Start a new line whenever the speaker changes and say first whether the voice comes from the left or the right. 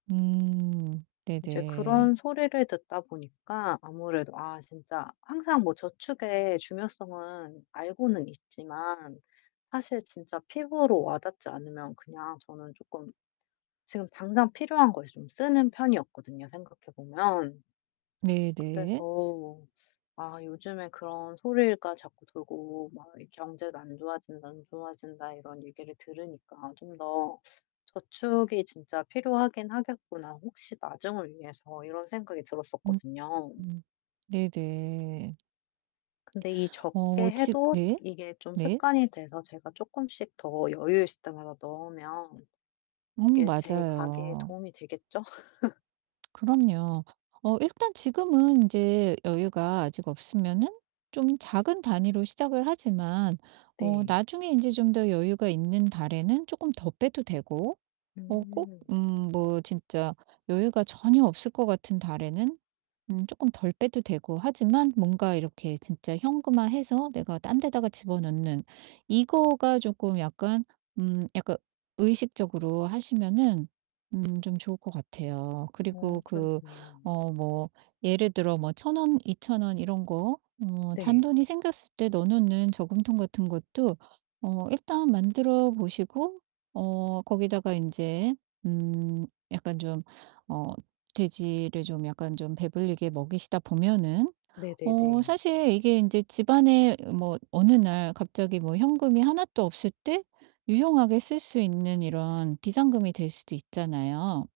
right: 음.
left: 이제
right: 네네.
left: 그런 소리를 듣다 보니까 아무래도 아 진짜 항상 뭐 저축의 중요성은 알고는 있지만 사실 진짜 피부로 와닿지 않으면 그냥 저는 쪼끔 지금 당장 필요한 거에 좀 쓰는 편이었거든요, 생각해 보면.
right: 네 네.
left: 그래서 아 요즘에 그런 소리가 자꾸 돌고 막 이 "경제가 안 좋아진다. 안 좋아진다." 이런 얘기를 들으니까 '좀 더 저축이 진짜 필요하긴 하겠구나, 혹시 나중을 위해서.' 이런 생각이
right: 음
left: 들었었거든요.
right: 음 네 네.
left: 근데 이
right: 어
left: 적게
right: 지
left: 해도
right: 네.
left: 이게 좀
right: 네.
left: 습관이 돼서 제가 쪼끔씩 더 여유 있을 때마다 넣으면
right: 음
left: 이게 제 가계에
right: 맞아요.
left: 도움이 되겠죠?
right: 그럼요. 어 일단 지금은 인제 여유가 아직 없으면은 좀 작은 단위로 시작을 하지만 어
left: 네.
right: 나중에 인제 좀 더 여유가 있는 달에는 조끔 더 빼도 되고 어 꼭
left: 음.
right: 음 뭐 진짜 여유가 전혀 없을 것 같은 달에는 음 쪼끔 덜 빼도 되고 하지만 뭔가 이렇게 진짜 현금화해서 내가 딴 데다가 집어넣는 이거가 쪼끔 약간 음 약간 의식적으로 하시면은 음 좀 좋을 것 같아요.
left: 어
right: 그리고 그
left: 그렇네요.
right: 어 뭐 예를 들어 뭐 1,000 원 2,000 원 이런 거 어
left: 네.
right: 잔돈이 생겼을 때 넣어 놓는 저금통 같은 것도 어 일단 만들어 보시고 어 거기다가 인제 음 약간 좀 어 돼지를 좀 약간 좀 배불리게 먹이시다 보면은 어
left: 네네네.
right: 사실 이게 인제 집안에 뭐 어느 날 갑자기 뭐 현금이 하나도 없을 때 유용하게 쓸 수 있는 이런 비상금이 될 수도 있잖아요.